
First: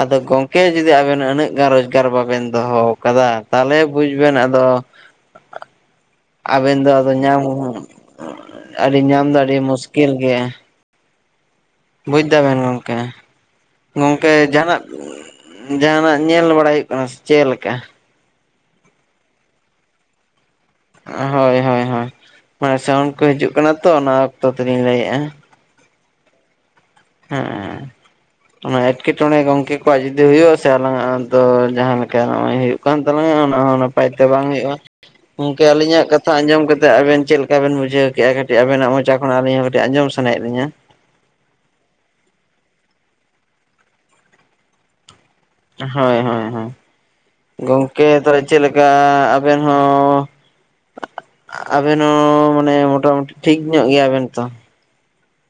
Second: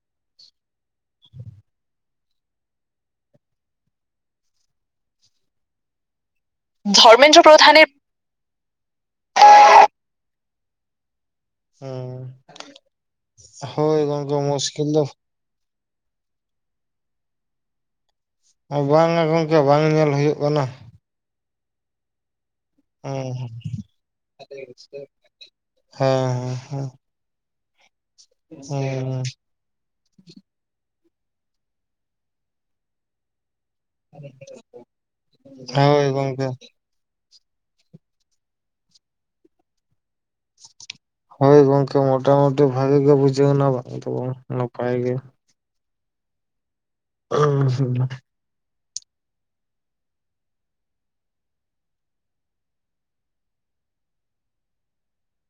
ᱟᱫᱚ ᱜᱚᱝᱠᱮ ᱡᱩᱫᱤ ᱟᱵᱮᱱ ᱟᱹᱱᱟᱹᱜ ᱜᱟᱱ ᱨᱚᱡᱽᱜᱟᱨ ᱵᱟᱵᱮᱱ ᱫᱚᱦᱚ ᱠᱟᱫᱟ ᱛᱟᱦᱞᱮ ᱵᱩᱡ ᱵᱮᱱ ᱟᱫᱚ ᱟᱵᱮᱱ ᱫᱚ ᱟᱫᱚ ᱧᱟᱢ ᱦᱚᱸ ᱟᱹᱰᱤ ᱧᱟᱢ ᱫᱚ ᱟᱹᱰᱤ ᱢᱩᱥᱠᱤᱞ ᱜᱮᱭᱟ ᱾ ᱦᱮᱸ ᱵᱩᱡᱽ ᱫᱟᱵᱮᱱ ᱜᱚᱝᱠᱮ? ᱦᱳᱭ ᱜᱚᱝᱠᱮ ᱡᱟᱦᱟᱸᱱᱟᱜ ᱢᱩᱥᱠᱤᱞ ᱫᱚ ᱡᱟᱦᱟᱸᱱᱟᱜ ᱧᱮᱞ ᱵᱟᱲᱟᱭ ᱦᱩᱭᱩᱜ ᱠᱟᱱᱟ ᱥᱮ ᱪᱮᱫᱞᱮᱠᱟ? ᱵᱟᱝ ᱟ ᱜᱚᱝᱠᱮ, ᱵᱟᱝ ᱧᱮᱞ ᱦᱩᱭᱩᱜ ᱠᱟᱱᱟ ᱾ ᱦᱳᱭ ᱦᱳᱭ ᱦᱳᱭ ᱢᱟᱱᱮ ᱥᱟᱣᱩᱱ ᱠᱚ ᱦᱮᱸ ᱦᱤᱡᱩᱜ ᱠᱟᱱᱟ ᱛᱚ, ᱚᱱᱟ ᱚᱠᱛᱚ ᱛᱮᱞᱤᱧ ᱞᱟᱹᱭᱮᱜᱼᱟ ᱾ ᱦᱮᱸ ᱦᱮᱸ ᱦᱮᱸ ᱚᱱᱟ ᱦᱮᱸ ᱮᱴᱠᱮᱴᱚᱬᱮᱸ ᱜᱚᱝᱠᱮ ᱟᱠᱚᱣᱟᱜ ᱡᱩᱫᱤ ᱦᱩᱭᱩᱜᱼᱟ ᱥᱮ ᱟᱞᱟᱝ ᱟᱫᱚ ᱡᱟᱦᱟᱸ ᱞᱮᱠᱟ ᱱᱚᱜᱼᱚᱭ ᱦᱩᱭᱩᱜ ᱠᱟᱱ ᱛᱟᱞᱟᱝᱟ ᱚᱱᱟ ᱦᱚᱸ ᱱᱟᱯᱟᱭ ᱛᱮ ᱵᱟᱝ ᱦᱳᱭᱳᱜᱼᱟ ᱜᱚᱝᱠᱮ ᱦᱮᱸ ᱦᱳᱭ ᱟᱞᱤᱧᱟᱜ ᱠᱟᱛᱷᱟ ᱜᱚᱝᱠᱮ ᱟᱸᱡᱚᱢ ᱠᱟ ᱛᱮᱜ ᱟᱵᱮᱱ ᱪᱮᱞᱠᱟ ᱵᱮᱱ ᱵᱩᱡᱷᱟᱹᱣ ᱠᱮᱜᱼᱟ? ᱠᱟᱹᱴᱤᱡ ᱟᱵᱮᱱᱟᱜ ᱢᱚᱪᱟ ᱠᱷᱚᱱᱟᱜ ᱟᱹᱞᱤᱧ ᱦᱚᱸ ᱠᱟᱹᱴᱤᱡ ᱟᱸᱡᱚᱢ ᱥᱟᱱᱟᱭᱮᱫ ᱞᱤᱧᱟᱹ ᱾ ᱦᱳᱭ ᱜᱚᱝᱠᱮ ᱢᱚᱴᱟᱢᱩᱴᱤ ᱵᱷᱟᱜᱮ ᱜᱮ ᱵᱩᱡᱷᱟᱹᱣᱱᱟ ᱵᱟᱝ ᱫᱚ ᱵᱟᱝ ᱱᱟᱯᱟᱭ ᱜᱮ ᱾ ᱦᱳᱭ ᱦᱳᱭ ᱦᱳᱭ, ᱜᱚᱝᱠᱮ ᱛᱟᱦᱞᱮ ᱪᱮᱫ ᱞᱮᱠᱟ ᱟᱵᱮᱱ ᱦᱚᱸ ᱟᱵᱮᱱ ᱦᱚᱸ ᱢᱟᱱᱮ ᱢᱚᱴᱟᱢᱩᱴᱤ ᱴᱷᱤᱠ ᱧᱚᱜ ᱜᱮᱭᱟ ᱵᱮᱱ ᱛᱚ?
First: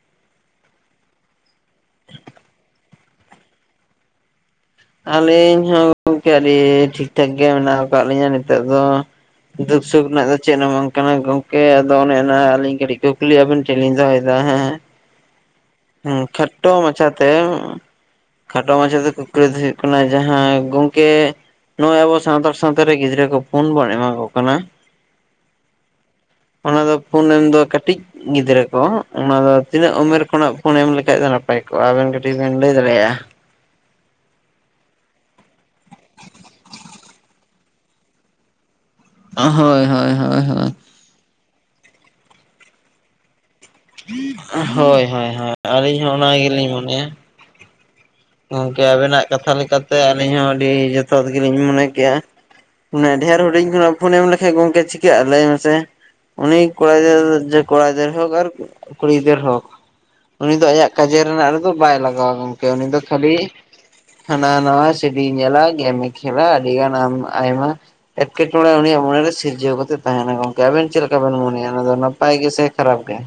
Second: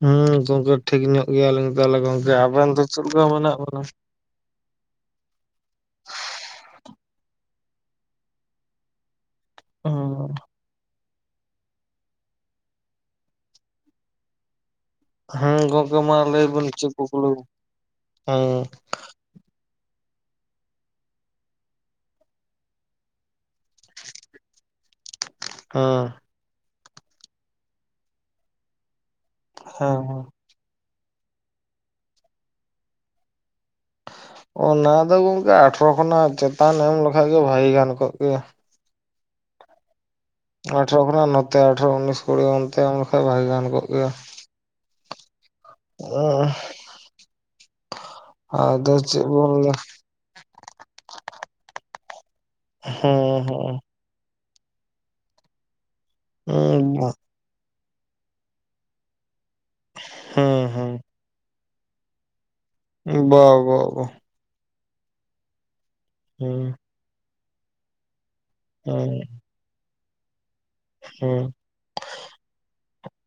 ᱦᱩᱸ ᱜᱚᱝᱠᱮ ᱴᱷᱤᱠ ᱧᱚᱜ ᱜᱮᱭᱟᱞᱤᱧ, ᱛᱟᱦᱞᱮ ᱜᱚᱝᱠᱮ ᱟᱵᱮᱱ ᱫᱚ ᱪᱮᱫ ᱞᱮᱠᱟ ᱢᱮᱱᱟᱜ ᱵᱮᱱᱟ? ᱟᱹᱞᱤᱧ ᱦᱚᱸ ᱜᱚᱝᱠᱮ ᱟᱹᱰᱤ ᱴᱷᱤᱠᱴᱷᱟᱠ ᱜᱮ ᱢᱮᱱᱟᱜ ᱟᱠᱟᱜ ᱞᱤᱧᱟᱹ ᱱᱤᱛᱚᱜ ᱫᱚ ᱾ ᱫᱩᱠ ᱥᱩᱠ ᱨᱮᱱᱟᱜ ᱫᱚ ᱪᱮᱫ ᱦᱚᱸ ᱵᱟᱝ ᱠᱟᱱᱟ ᱜᱚᱝᱠᱮ ᱟᱫᱚ ᱚᱱᱮ ᱚᱱᱟ ᱟᱹᱞᱤᱧ ᱠᱟᱹᱴᱤᱡ ᱠᱩᱠᱞᱤ ᱟᱹᱵᱤᱱ ᱴᱷᱮᱡ ᱞᱤᱧ ᱫᱚᱦᱚᱭᱫᱟ ᱦᱮᱸ᱾ ᱦᱮᱸ ᱜᱚᱝᱠᱮ ᱢᱟ ᱦᱩᱸ ᱞᱟᱹᱭ ᱵᱮᱱ ᱠᱷᱟᱴᱚ ᱪᱮᱫ ᱠᱩᱠᱞᱤ ᱢᱟᱪᱷᱟᱛᱮ, ᱦᱮᱸ ᱠᱷᱟᱴᱚ ᱢᱟᱪᱷᱟᱛᱮ ᱠᱩᱠᱞᱤ ᱫᱚ ᱦᱩᱭᱩᱜ ᱠᱟᱱᱟ ᱡᱟᱦᱟᱸ ᱜᱚᱝᱠᱮ ᱱᱚᱜᱼᱚᱭ ᱟᱵᱚ ᱥᱟᱱᱛᱟᱲ ᱥᱟᱶᱛᱟ ᱨᱮ ᱜᱤᱫᱽᱨᱟᱹ ᱠᱚ ᱯᱷᱳᱱ ᱵᱚᱱ ᱮᱢᱟ ᱠᱚ ᱠᱟᱱᱟ ᱛᱚ ᱚᱱᱟ ᱫᱚ ᱯᱷᱳᱱ ᱮᱢ ᱫᱚ ᱠᱟᱹᱴᱤᱡ ᱜᱤᱫᱽᱨᱟᱹ ᱠᱚ, ᱚᱱᱟ ᱫᱚ ᱛᱤᱱᱟᱹᱜ ᱦᱮᱸ ᱩᱢᱮᱨ ᱦᱮᱸ ᱠᱷᱚᱱᱟᱜ ᱯᱷᱳᱱ ᱮᱢ ᱞᱮᱠᱷᱟᱡ ᱫᱚ ᱱᱟᱯᱟᱭ ᱠᱚᱜᱼᱟ, ᱟᱵᱮᱱ ᱠᱟᱹᱴᱤᱡ ᱵᱮᱱ ᱞᱟᱹᱭ ᱫᱟᱲᱮᱭᱟᱜᱼᱟ? ᱚᱱᱟ ᱫᱚ ᱜᱚᱝᱠᱮ ᱟᱴᱷᱨᱚ ᱠᱷᱚᱱᱟᱜ ᱪᱮᱛᱟᱱ ᱮᱢ ᱞᱮᱠᱷᱟᱡ ᱜᱮ ᱵᱷᱟᱜᱮ ᱜᱟᱱ ᱠᱚᱜ ᱠᱮᱭᱟ ᱾ ᱦᱳᱭ ᱦᱳᱭ ᱦᱳᱭ ᱦᱳᱭ ᱟᱴᱨᱚ ᱠᱷᱚᱱᱟᱜ ᱱᱚᱛᱮ ᱟᱴᱨᱚ ᱩᱱᱤᱥ ᱠᱩᱲᱤ ᱚᱱᱛᱮ ᱮᱢ ᱞᱮᱠᱷᱟᱱ ᱵᱷᱟᱜᱮ ᱜᱟᱱ ᱠᱚ ᱦᱳᱭ ᱦᱳᱭ ᱟᱹᱞᱤᱧ ᱦᱚᱸ ᱚᱱᱟ ᱜᱮᱞᱤᱧ ᱢᱚᱱᱮᱭᱟ᱾ ᱜᱚᱝᱠᱮ ᱟᱫᱚ ᱪᱮᱫ ᱟᱵᱤᱱᱟᱜ ᱠᱟᱛᱷᱟ ᱵᱚᱱ ᱞᱮᱠᱟᱛᱮ ᱟᱹᱞᱤᱧ ᱦᱚᱸ ᱟᱹᱰᱤ ᱡᱚᱛᱷᱟᱛ ᱜᱮᱞᱤᱧ ᱢᱚᱱᱮ ᱠᱮᱜ-ᱟ ᱢᱟᱱᱮ ᱰᱷᱮᱨ ᱦᱮᱸ ᱦᱩᱰᱤᱧ ᱠᱷᱚᱱᱟᱜ ᱯᱷᱳᱱ ᱮᱢ ᱞᱮᱠᱷᱟᱡ ᱜᱚᱝᱠᱮ ᱪᱤᱠᱟᱹᱜᱼᱟ ᱞᱟᱹᱭ ᱢᱮᱥᱮ ᱩᱱᱤ ᱦᱮᱸ ᱠᱚᱲᱟ ᱜᱤᱫᱽᱫᱟ. ᱠᱚᱲᱟ ᱜᱤᱫᱟ. ᱨ ᱦᱳᱠ ᱟᱨ ᱠᱩᱲᱤ ᱜᱤᱫᱨᱟᱹᱨ ᱦᱳᱠ ᱦᱮᱸ ᱩᱱᱤ ᱫᱚᱚ ᱟᱭᱟᱜ ᱦᱮᱸ ᱠᱟᱡᱮ ᱨᱮᱱᱟᱜ ᱨᱮᱫᱚ ᱵᱟᱭ ᱞᱟᱜᱟᱣ ᱜᱚᱢ ᱠᱮ ᱩᱱᱤ ᱫᱚ ᱠᱷᱟᱹᱞᱤ ᱵᱟ ᱵᱟ ᱵᱟ ᱦᱟᱱᱟ ᱱᱟᱣᱟ ᱥᱤᱰᱤ ᱧᱮᱞᱟ ᱜᱮᱢᱮ ᱠᱷᱮᱞᱟ ᱦᱮᱸ ᱟᱹᱰᱤ ᱜᱟᱱᱢ ᱟᱭᱢᱟ᱾ ᱮᱴᱠᱮᱴᱚᱬᱮ ᱩᱱᱤᱭᱟᱜ ᱦᱮᱸ ᱢᱚᱱᱮᱨᱮ ᱥᱤᱨᱡᱟᱹᱣ ᱠᱟᱛᱮ ᱛᱟᱦᱮᱱᱟ ᱜᱚᱝᱠᱮ ᱟᱵᱮᱱ ᱪᱮᱫ ᱞᱮᱠᱟᱵᱮᱱ ᱦᱮᱸ ᱢᱚᱱᱮᱭᱟ? ᱚᱱᱟᱫᱚ ᱱᱟᱯᱟᱭ ᱜᱮᱥᱮ ᱠᱷᱟᱨᱟᱯ ᱜᱮ?